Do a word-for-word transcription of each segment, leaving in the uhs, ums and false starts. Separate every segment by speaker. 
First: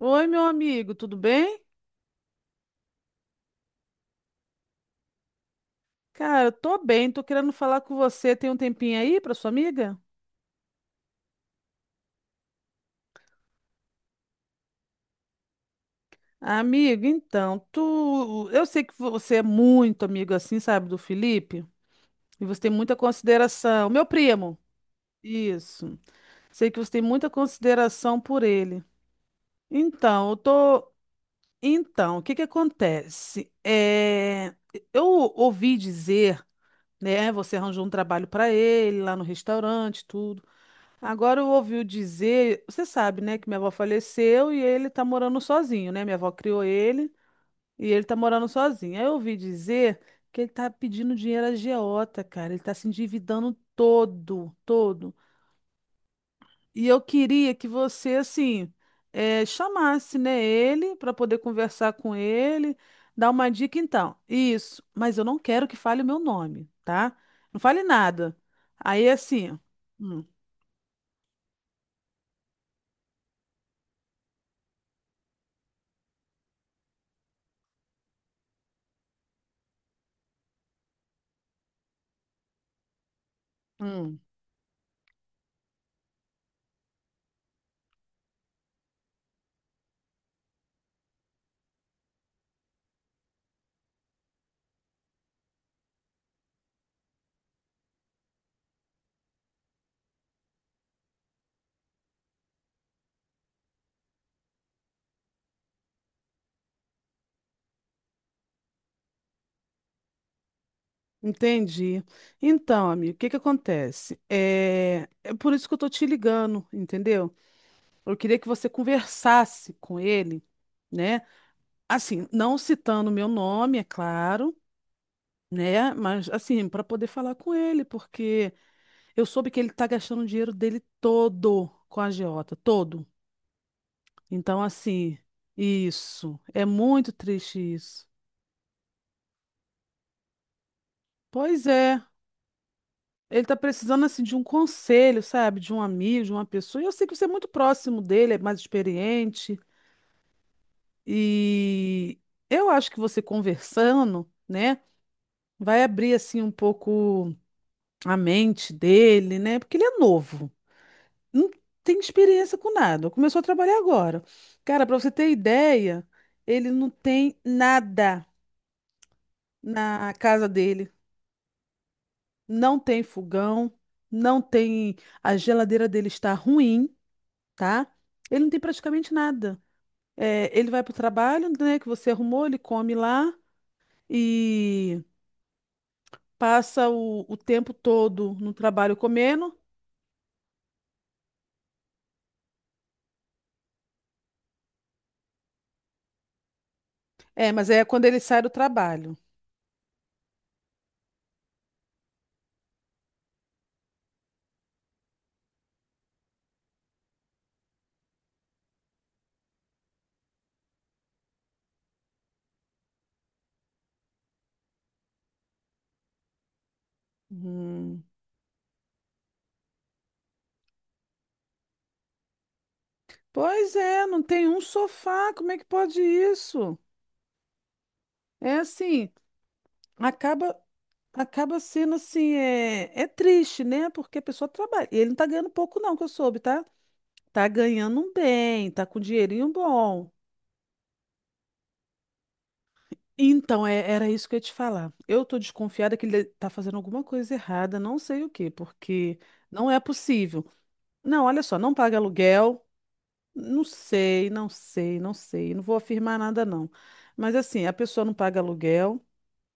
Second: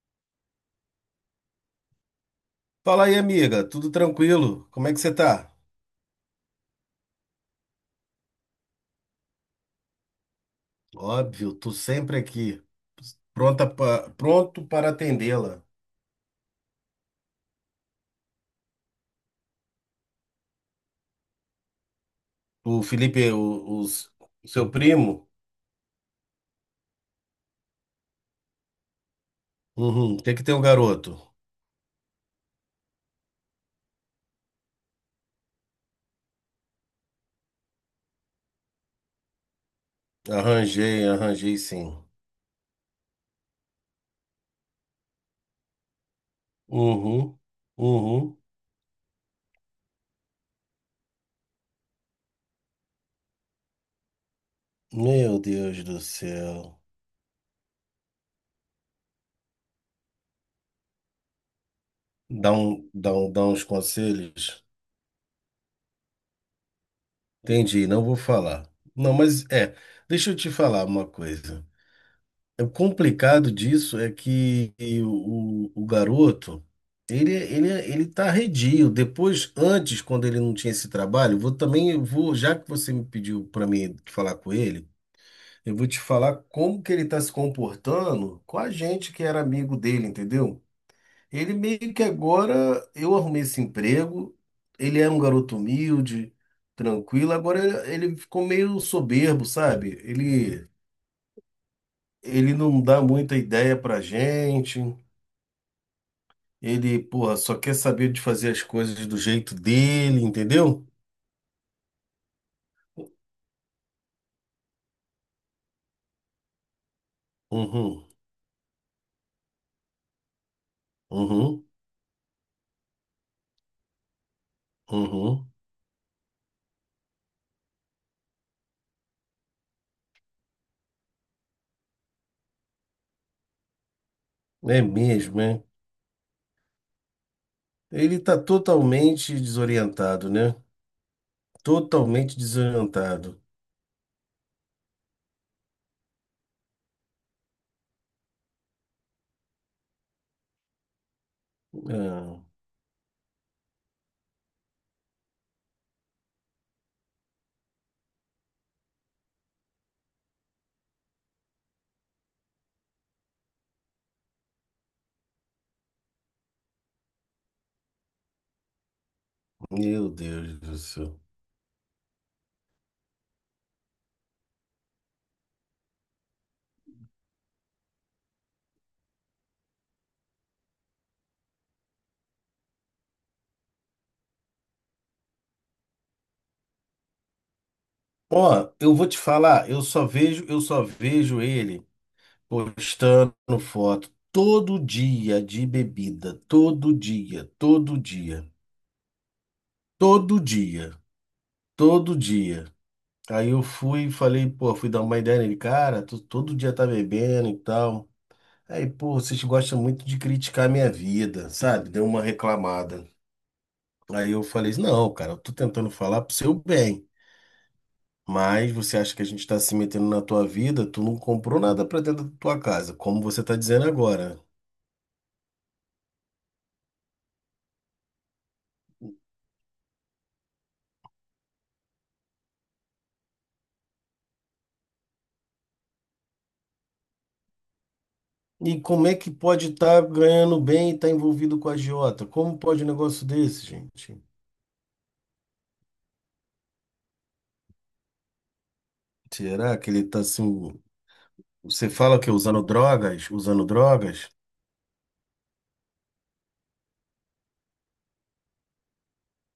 Speaker 1: Oi, meu amigo, tudo bem?
Speaker 2: Fala aí, amiga, tudo tranquilo? Como é que você tá?
Speaker 1: Cara, eu tô bem, tô querendo falar com você. Tem um tempinho aí pra sua amiga?
Speaker 2: Óbvio, tô sempre aqui, pronta pa- pronto para atendê-la.
Speaker 1: Amigo, então, tu, eu sei que você é muito amigo assim, sabe, do Felipe, e você tem
Speaker 2: O
Speaker 1: muita
Speaker 2: Felipe, o,
Speaker 1: consideração. Meu
Speaker 2: os- o
Speaker 1: primo,
Speaker 2: seu primo?
Speaker 1: isso. Sei que você tem muita consideração por ele.
Speaker 2: Uhum.
Speaker 1: Então,
Speaker 2: Tem
Speaker 1: eu
Speaker 2: que ter um
Speaker 1: tô,
Speaker 2: garoto.
Speaker 1: então, o que que acontece? É, eu ouvi dizer, né, você arranjou um trabalho pra ele lá no restaurante, tudo.
Speaker 2: Arranjei,
Speaker 1: Agora eu
Speaker 2: arranjei
Speaker 1: ouviu
Speaker 2: sim.
Speaker 1: dizer, você sabe, né, que minha avó faleceu e ele tá morando sozinho, né? Minha avó criou ele
Speaker 2: Uhum,
Speaker 1: e ele tá
Speaker 2: uhum.
Speaker 1: morando sozinho. Aí eu ouvi dizer que ele tá pedindo dinheiro à agiota, cara. Ele tá se endividando todo, todo.
Speaker 2: Meu Deus do céu.
Speaker 1: E eu queria que você, assim, eh, chamasse, né, ele para poder conversar com
Speaker 2: Dá
Speaker 1: ele,
Speaker 2: um, dá
Speaker 1: dar
Speaker 2: um, dá
Speaker 1: uma
Speaker 2: uns
Speaker 1: dica então.
Speaker 2: conselhos?
Speaker 1: Isso, mas eu não quero que fale o meu nome, tá? Não fale
Speaker 2: Entendi, não vou
Speaker 1: nada.
Speaker 2: falar.
Speaker 1: Aí,
Speaker 2: Não, mas
Speaker 1: assim,
Speaker 2: é,
Speaker 1: hum,
Speaker 2: deixa eu te falar uma coisa. É, O complicado disso é que o, o, o garoto, ele, ele, ele tá arredio. Depois, antes, quando ele não tinha esse trabalho, vou também, eu vou, já que você me pediu para mim
Speaker 1: hum.
Speaker 2: falar com ele, eu vou te falar como que ele tá se comportando com a gente que era amigo dele, entendeu? Ele meio que agora, eu arrumei esse emprego, ele era um garoto humilde, tranquilo, agora ele, ele ficou meio soberbo, sabe? Ele ele não dá muita ideia pra gente. Ele, porra, só quer saber de fazer as coisas do jeito dele, entendeu?
Speaker 1: Entendi. Então, amigo, o que que acontece? É, é por isso que eu tô te ligando, entendeu?
Speaker 2: Uhum,
Speaker 1: Eu queria que você conversasse com ele, né?
Speaker 2: uhum,
Speaker 1: Assim, não citando meu nome, é claro,
Speaker 2: uhum.
Speaker 1: né? Mas assim, para poder falar com ele, porque eu soube que ele tá gastando o dinheiro dele todo com a agiota, todo. Então,
Speaker 2: É
Speaker 1: assim,
Speaker 2: mesmo, é.
Speaker 1: isso. É muito triste isso.
Speaker 2: Ele tá totalmente desorientado, né?
Speaker 1: Pois é.
Speaker 2: Totalmente desorientado.
Speaker 1: Ele tá precisando assim de um conselho, sabe? De um amigo, de uma pessoa. E eu sei que você é muito próximo dele, é mais experiente. E
Speaker 2: Ah,
Speaker 1: eu acho que você conversando, né, vai abrir assim um pouco a mente dele, né? Porque ele é novo, não tem experiência com nada. Começou a trabalhar agora. Cara, para você ter ideia, ele não tem nada
Speaker 2: meu
Speaker 1: na casa
Speaker 2: Deus do
Speaker 1: dele.
Speaker 2: céu.
Speaker 1: Não tem fogão, não tem. A geladeira dele está ruim, tá? Ele não tem praticamente nada. É, ele vai para o trabalho, né, que você arrumou, ele come lá e passa o, o tempo todo no
Speaker 2: Ó, eu
Speaker 1: trabalho
Speaker 2: vou te
Speaker 1: comendo.
Speaker 2: falar, eu só vejo, eu só vejo ele postando foto todo dia de bebida, todo dia,
Speaker 1: É, mas é
Speaker 2: todo
Speaker 1: quando ele sai
Speaker 2: dia,
Speaker 1: do trabalho.
Speaker 2: todo dia. Todo dia. Aí eu fui e falei, pô, fui dar uma ideia nele, cara, tu todo dia tá bebendo e tal. Aí, pô, vocês gostam muito de criticar a minha vida, sabe? Deu uma reclamada. Aí eu falei, não, cara, eu tô tentando falar pro seu bem,
Speaker 1: Hum.
Speaker 2: mas você acha que a gente tá se metendo na tua vida? Tu não comprou nada pra dentro da tua casa, como você tá
Speaker 1: Pois
Speaker 2: dizendo
Speaker 1: é, não
Speaker 2: agora.
Speaker 1: tem um sofá, como é que pode isso? É assim, acaba acaba sendo assim, é, é triste, né? Porque a pessoa trabalha. E ele não tá ganhando pouco não, que eu soube, tá? Tá ganhando um bem,
Speaker 2: E
Speaker 1: tá com
Speaker 2: como é que
Speaker 1: dinheirinho
Speaker 2: pode estar
Speaker 1: bom.
Speaker 2: ganhando bem e tá envolvido com a agiota? Como pode um negócio
Speaker 1: Então,
Speaker 2: desse,
Speaker 1: é- era
Speaker 2: gente?
Speaker 1: isso que eu ia te falar. Eu tô desconfiada que ele tá fazendo alguma coisa errada, não sei o quê, porque não
Speaker 2: Será
Speaker 1: é
Speaker 2: que ele tá
Speaker 1: possível.
Speaker 2: assim?
Speaker 1: Não, olha só, não
Speaker 2: Você
Speaker 1: paga
Speaker 2: fala que usando
Speaker 1: aluguel,
Speaker 2: drogas,
Speaker 1: não
Speaker 2: usando
Speaker 1: sei,
Speaker 2: drogas,
Speaker 1: não sei, não sei, não vou afirmar nada, não. Mas assim, a pessoa não paga aluguel,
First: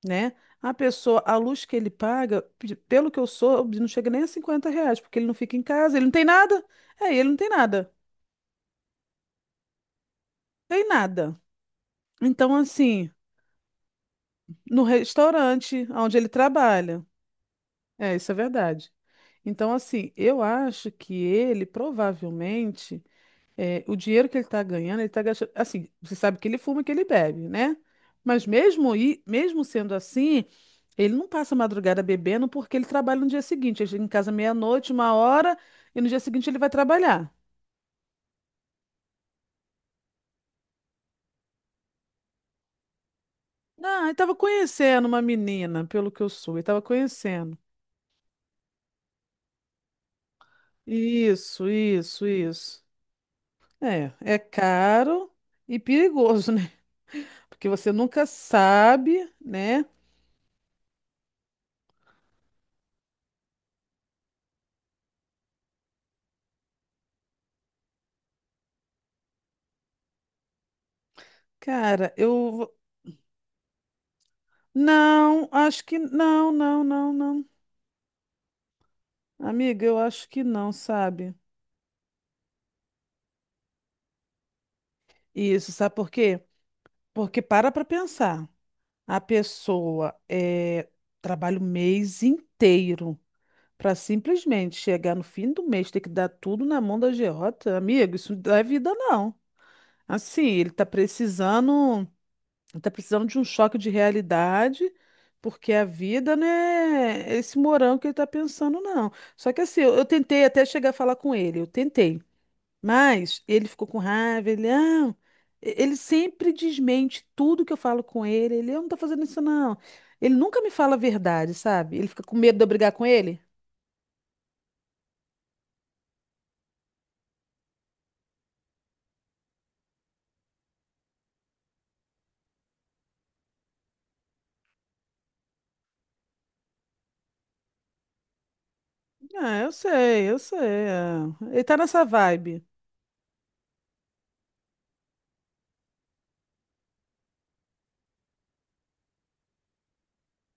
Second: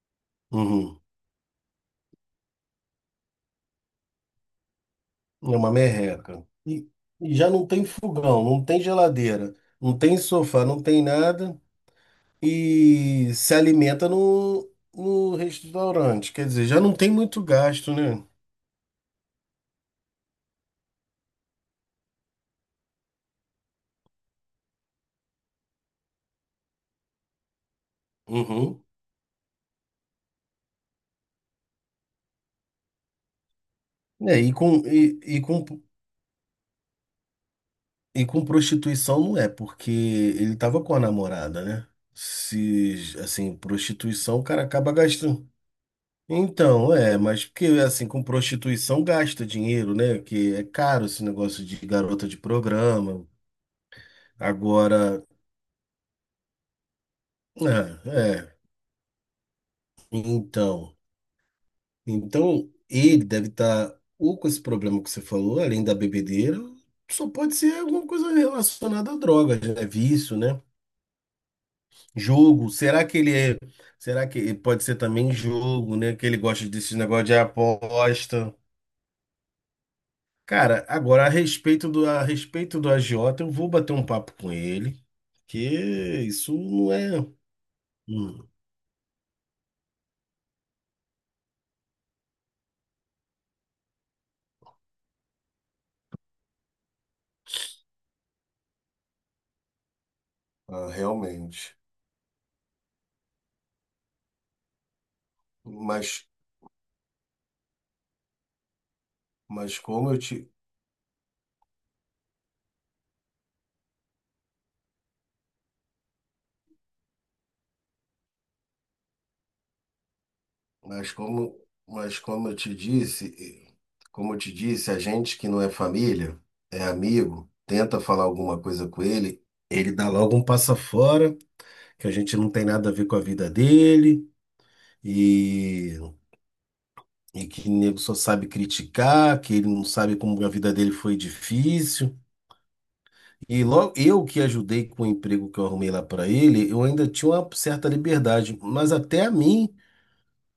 Speaker 1: né? A
Speaker 2: uhum,
Speaker 1: pessoa, a luz que ele paga, pe- pelo que eu soube, não chega nem a cinquenta reais, porque ele não
Speaker 2: é
Speaker 1: fica em
Speaker 2: uma
Speaker 1: casa, ele não tem
Speaker 2: merreca.
Speaker 1: nada.
Speaker 2: E,
Speaker 1: É, ele
Speaker 2: e
Speaker 1: não tem
Speaker 2: já não tem
Speaker 1: nada,
Speaker 2: fogão, não tem geladeira, não tem sofá, não
Speaker 1: tem
Speaker 2: tem
Speaker 1: nada.
Speaker 2: nada
Speaker 1: Então, assim,
Speaker 2: e se alimenta no,
Speaker 1: no
Speaker 2: no
Speaker 1: restaurante onde ele
Speaker 2: restaurante. Quer dizer, já não
Speaker 1: trabalha.
Speaker 2: tem muito gasto,
Speaker 1: É,
Speaker 2: né?
Speaker 1: isso é verdade. Então, assim, eu acho que ele provavelmente, é, o dinheiro que ele está ganhando, ele está gastando. Assim, você sabe que ele fuma, que ele bebe, né? Mas
Speaker 2: Uhum.
Speaker 1: mesmo, e, mesmo sendo assim, ele não passa a madrugada bebendo porque ele trabalha no dia seguinte. Ele chega em casa
Speaker 2: É, e com,
Speaker 1: meia-noite, uma
Speaker 2: e, e
Speaker 1: hora,
Speaker 2: com,
Speaker 1: e no dia seguinte ele vai trabalhar.
Speaker 2: e com prostituição não é, porque ele tava com a namorada, né? Se, assim,
Speaker 1: Não, ele estava
Speaker 2: prostituição, o cara acaba
Speaker 1: conhecendo uma
Speaker 2: gastando.
Speaker 1: menina, pelo que eu soube, ele estava
Speaker 2: Então, é, mas
Speaker 1: conhecendo.
Speaker 2: porque assim, com prostituição gasta dinheiro, né? Que é caro esse negócio
Speaker 1: Isso,
Speaker 2: de
Speaker 1: isso,
Speaker 2: garota de
Speaker 1: isso.
Speaker 2: programa.
Speaker 1: É, é
Speaker 2: Agora,
Speaker 1: caro e perigoso, né? Porque você
Speaker 2: é,
Speaker 1: nunca
Speaker 2: é,
Speaker 1: sabe, né?
Speaker 2: então, então ele deve estar ou com esse problema que você falou, além da bebedeira, só pode ser alguma coisa relacionada a drogas, né? Vício, né?
Speaker 1: Cara, eu.
Speaker 2: Jogo.
Speaker 1: vou-
Speaker 2: Será que ele é, será que pode ser também
Speaker 1: Não, acho
Speaker 2: jogo,
Speaker 1: que.
Speaker 2: né? Que ele
Speaker 1: Não,
Speaker 2: gosta
Speaker 1: não,
Speaker 2: desse
Speaker 1: não,
Speaker 2: negócio de
Speaker 1: não.
Speaker 2: aposta.
Speaker 1: Amiga, eu acho que não,
Speaker 2: Cara, agora a
Speaker 1: sabe?
Speaker 2: respeito do, a respeito do agiota, eu vou bater um papo com ele, que
Speaker 1: Isso, sabe por quê?
Speaker 2: isso não é.
Speaker 1: Porque para pra
Speaker 2: Hum.
Speaker 1: pensar. A pessoa é, trabalha o mês inteiro para simplesmente chegar no fim do mês, ter que dar tudo na mão da Gerota. Amigo, isso não é vida, não. Assim, ele tá
Speaker 2: Ah, realmente.
Speaker 1: precisando. Tá precisando de um choque de realidade, porque a
Speaker 2: Mas,
Speaker 1: vida não é esse morango que ele tá pensando, não. Só que
Speaker 2: mas
Speaker 1: assim, eu, eu
Speaker 2: como eu
Speaker 1: tentei
Speaker 2: te,
Speaker 1: até chegar a falar com ele, eu tentei. Mas ele ficou com raiva, ele, não. E- Ele sempre desmente tudo que eu falo com ele. Ele, eu não tô fazendo isso, não. Ele nunca me fala a
Speaker 2: mas
Speaker 1: verdade,
Speaker 2: como,
Speaker 1: sabe? Ele
Speaker 2: mas
Speaker 1: fica com
Speaker 2: como eu
Speaker 1: medo de eu
Speaker 2: te
Speaker 1: brigar com ele.
Speaker 2: disse, como eu te disse, a gente que não é família, é amigo, tenta falar alguma coisa com ele. Ele dá logo um passa fora, que a gente não tem nada a ver com a vida dele, e E que o nego só sabe criticar, que
Speaker 1: Ah,
Speaker 2: ele
Speaker 1: eu
Speaker 2: não sabe
Speaker 1: sei, eu
Speaker 2: como a
Speaker 1: sei.
Speaker 2: vida dele foi
Speaker 1: É. Ele tá nessa
Speaker 2: difícil.
Speaker 1: vibe.
Speaker 2: E logo eu que ajudei com o emprego que eu arrumei lá para ele, eu ainda tinha uma certa liberdade, mas até a mim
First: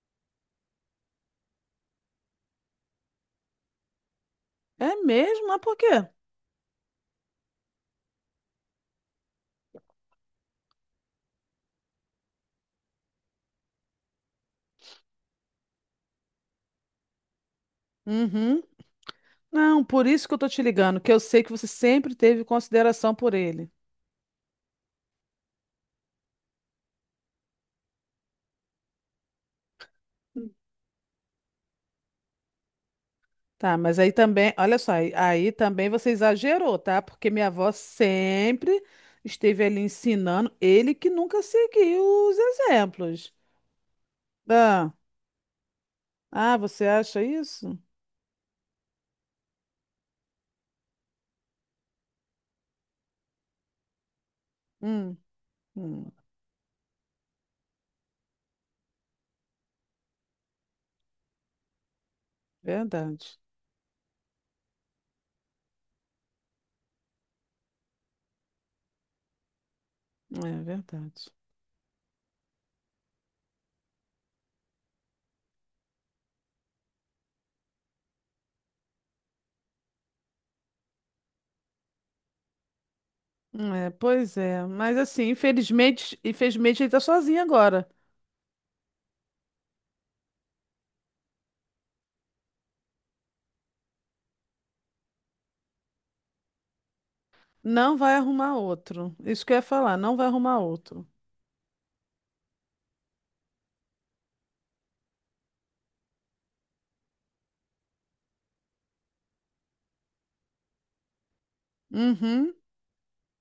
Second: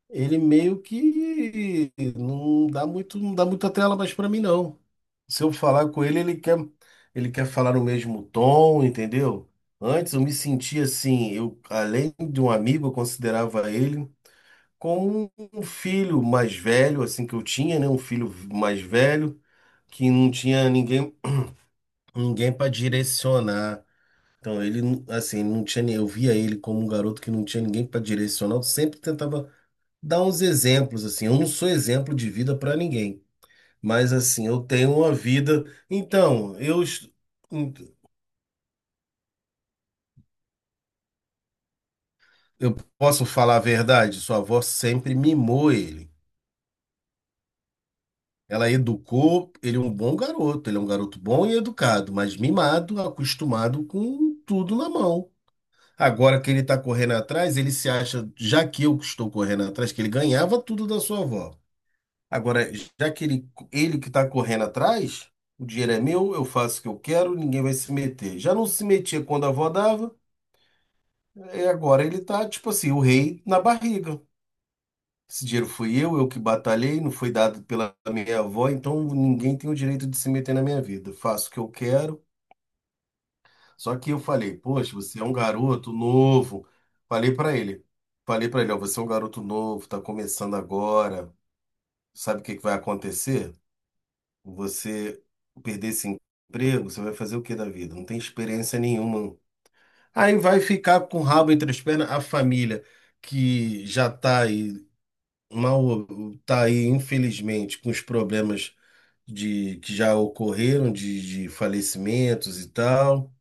Speaker 2: ele meio que não dá muito, não dá muita trela mais para mim não.
Speaker 1: É
Speaker 2: Se
Speaker 1: mesmo?
Speaker 2: eu
Speaker 1: Mas por
Speaker 2: falar com
Speaker 1: quê?
Speaker 2: ele, ele quer ele quer falar no mesmo tom, entendeu? Antes eu me sentia assim, eu além de um amigo, eu considerava ele com um filho mais velho, assim que eu tinha, né? Um filho
Speaker 1: Uhum.
Speaker 2: mais velho
Speaker 1: Não, por
Speaker 2: que
Speaker 1: isso
Speaker 2: não
Speaker 1: que eu tô te
Speaker 2: tinha
Speaker 1: ligando, que
Speaker 2: ninguém,
Speaker 1: eu sei que você sempre teve
Speaker 2: ninguém para
Speaker 1: consideração por ele.
Speaker 2: direcionar. Então ele, não- assim, não tinha, nem- eu via ele como um garoto que não tinha ninguém para direcionar. Eu sempre tentava dar uns exemplos, assim. Eu não sou exemplo de vida para ninguém,
Speaker 1: Tá, mas aí
Speaker 2: mas assim,
Speaker 1: também,
Speaker 2: eu
Speaker 1: olha só,
Speaker 2: tenho
Speaker 1: aí,
Speaker 2: uma
Speaker 1: aí
Speaker 2: vida.
Speaker 1: também você
Speaker 2: Então,
Speaker 1: exagerou,
Speaker 2: eu,
Speaker 1: tá?
Speaker 2: est-
Speaker 1: Porque minha avó sempre esteve ali ensinando, ele que nunca seguiu os
Speaker 2: eu posso
Speaker 1: exemplos.
Speaker 2: falar a verdade, sua avó
Speaker 1: Ah,
Speaker 2: sempre mimou ele.
Speaker 1: ah, você acha isso?
Speaker 2: Ela educou, ele é um bom garoto, ele é um garoto bom e educado, mas mimado, acostumado com tudo na
Speaker 1: Hum,
Speaker 2: mão.
Speaker 1: hum,
Speaker 2: Agora que ele está correndo atrás, ele se acha, já que eu estou correndo atrás, que ele ganhava tudo da sua avó. Agora, já que
Speaker 1: verdade.
Speaker 2: ele, ele que está correndo atrás, o dinheiro é meu, eu faço o que eu quero, ninguém vai se meter. Já não se metia quando a avó dava,
Speaker 1: É verdade.
Speaker 2: e agora ele está, tipo assim, o rei na barriga. Esse dinheiro fui eu, eu que batalhei, não foi dado pela minha avó, então ninguém tem o direito de se meter na minha vida. Faço o que eu quero.
Speaker 1: É,
Speaker 2: Só que eu
Speaker 1: pois
Speaker 2: falei,
Speaker 1: é,
Speaker 2: poxa,
Speaker 1: mas
Speaker 2: você é
Speaker 1: assim,
Speaker 2: um garoto
Speaker 1: infelizmente,
Speaker 2: novo.
Speaker 1: infelizmente ele tá
Speaker 2: Falei
Speaker 1: sozinho
Speaker 2: pra ele,
Speaker 1: agora.
Speaker 2: falei pra ele, ó, você é um garoto novo, tá começando agora. Sabe o que que vai acontecer? Você perder esse emprego, você vai fazer o que da vida?
Speaker 1: Não
Speaker 2: Não
Speaker 1: vai
Speaker 2: tem
Speaker 1: arrumar
Speaker 2: experiência
Speaker 1: outro.
Speaker 2: nenhuma.
Speaker 1: Isso que eu ia falar, não vai
Speaker 2: Aí
Speaker 1: arrumar
Speaker 2: vai ficar
Speaker 1: outro.
Speaker 2: com o rabo entre as pernas a família que já tá aí mal, tá aí infelizmente com os problemas de que já ocorreram de, de
Speaker 1: Uhum.
Speaker 2: falecimentos e tal,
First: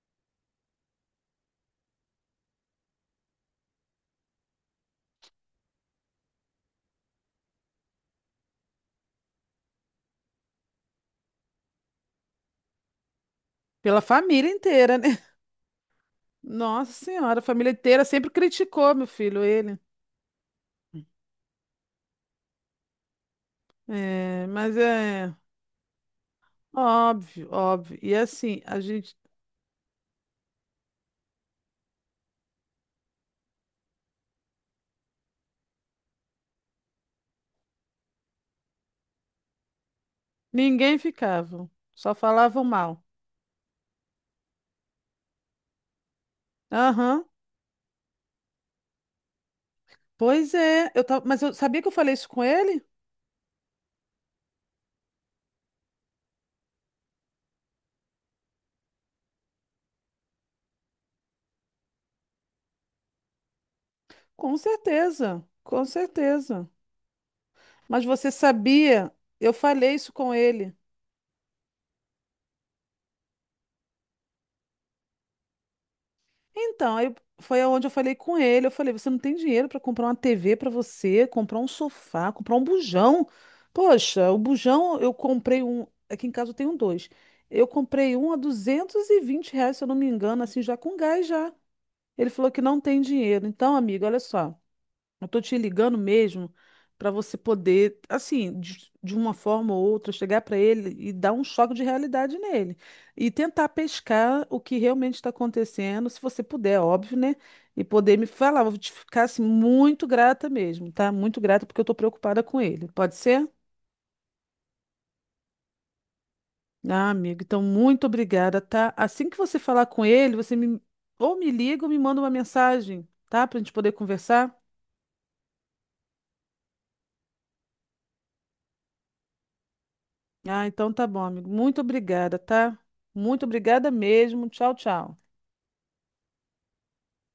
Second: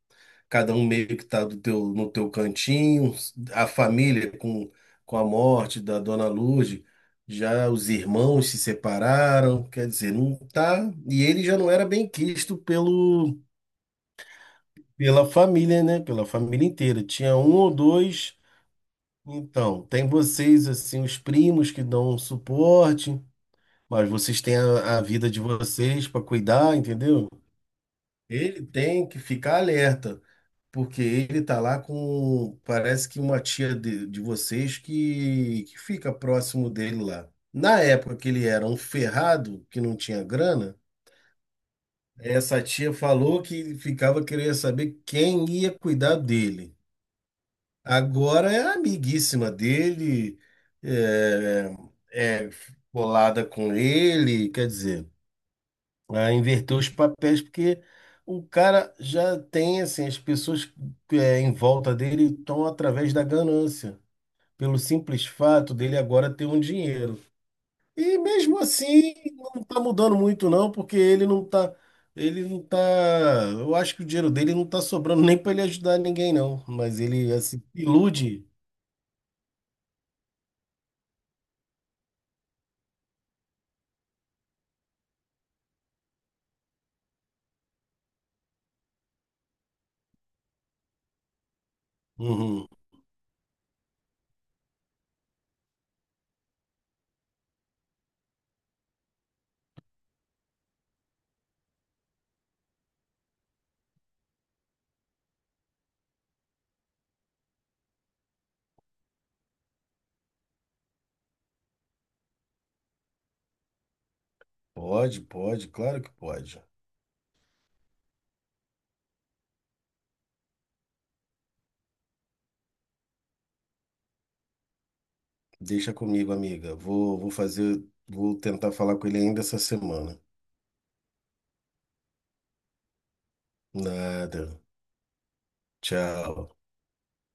Speaker 2: cada um meio que está do teu, no teu cantinho, a família com, com a morte da Dona Lourdes, já os irmãos se separaram, quer dizer, não tá, e ele já não era bem quisto pelo
Speaker 1: Pela família inteira, né?
Speaker 2: pela família, né? Pela família
Speaker 1: Nossa
Speaker 2: inteira. Tinha
Speaker 1: Senhora, a
Speaker 2: um
Speaker 1: família
Speaker 2: ou
Speaker 1: inteira sempre
Speaker 2: dois.
Speaker 1: criticou meu filho, ele.
Speaker 2: Então, tem vocês assim, os primos que dão um suporte, mas vocês
Speaker 1: É,
Speaker 2: têm
Speaker 1: mas
Speaker 2: a, a vida
Speaker 1: é
Speaker 2: de vocês para cuidar, entendeu?
Speaker 1: óbvio, óbvio. E assim,
Speaker 2: Ele
Speaker 1: a
Speaker 2: tem
Speaker 1: gente,
Speaker 2: que ficar alerta, porque ele tá lá com, parece que uma tia de, de vocês que, que fica próximo dele lá. Na época que ele era um ferrado, que não tinha grana,
Speaker 1: ninguém ficava, só
Speaker 2: essa
Speaker 1: falavam
Speaker 2: tia
Speaker 1: mal.
Speaker 2: falou que ficava querendo saber quem ia cuidar dele.
Speaker 1: Aham.
Speaker 2: Agora é amiguíssima dele,
Speaker 1: Pois é, eu tava, mas eu
Speaker 2: é,
Speaker 1: sabia que eu falei isso com
Speaker 2: é
Speaker 1: ele?
Speaker 2: colada com ele, quer dizer. A inverter os papéis, porque o cara já tem assim, as pessoas é, em volta dele estão através da ganância,
Speaker 1: Com
Speaker 2: pelo simples
Speaker 1: certeza,
Speaker 2: fato
Speaker 1: com
Speaker 2: dele agora ter um
Speaker 1: certeza.
Speaker 2: dinheiro.
Speaker 1: Mas
Speaker 2: E
Speaker 1: você
Speaker 2: mesmo
Speaker 1: sabia?
Speaker 2: assim
Speaker 1: Eu
Speaker 2: não está
Speaker 1: falei isso
Speaker 2: mudando
Speaker 1: com
Speaker 2: muito não,
Speaker 1: ele.
Speaker 2: porque ele não tá, ele não tá, eu acho que o dinheiro dele não está sobrando nem para ele ajudar ninguém não,
Speaker 1: Então,
Speaker 2: mas
Speaker 1: aí
Speaker 2: ele assim
Speaker 1: foi onde eu falei com
Speaker 2: ilude.
Speaker 1: ele. Eu falei: você não tem dinheiro para comprar uma T V para você, comprar um sofá, comprar um bujão. Poxa, o bujão eu comprei um. Aqui em casa eu tenho dois. Eu comprei um a duzentos e vinte reais, se eu não me engano, assim, já com gás já. Ele falou que
Speaker 2: Uhum.
Speaker 1: não tem dinheiro. Então, amiga, olha só. Eu tô te ligando mesmo para você poder, assim, de, de uma forma ou outra, chegar para ele e dar um choque de realidade nele. E tentar pescar o que realmente está acontecendo, se você puder, é óbvio, né? E poder me falar. Vou te ficar, assim, muito grata mesmo, tá? Muito grata porque eu tô preocupada com ele. Pode ser?
Speaker 2: Pode, pode, claro que pode.
Speaker 1: Ah, amigo, então muito obrigada, tá? Assim que você falar com ele, você me ou me liga ou me manda uma mensagem, tá? Pra gente poder conversar.
Speaker 2: Deixa comigo, amiga. Vou, vou fazer, vou tentar falar com ele ainda essa semana.
Speaker 1: Ah, então tá bom, amigo. Muito obrigada, tá? Muito obrigada
Speaker 2: Nada.
Speaker 1: mesmo. Tchau, tchau.
Speaker 2: Tchau.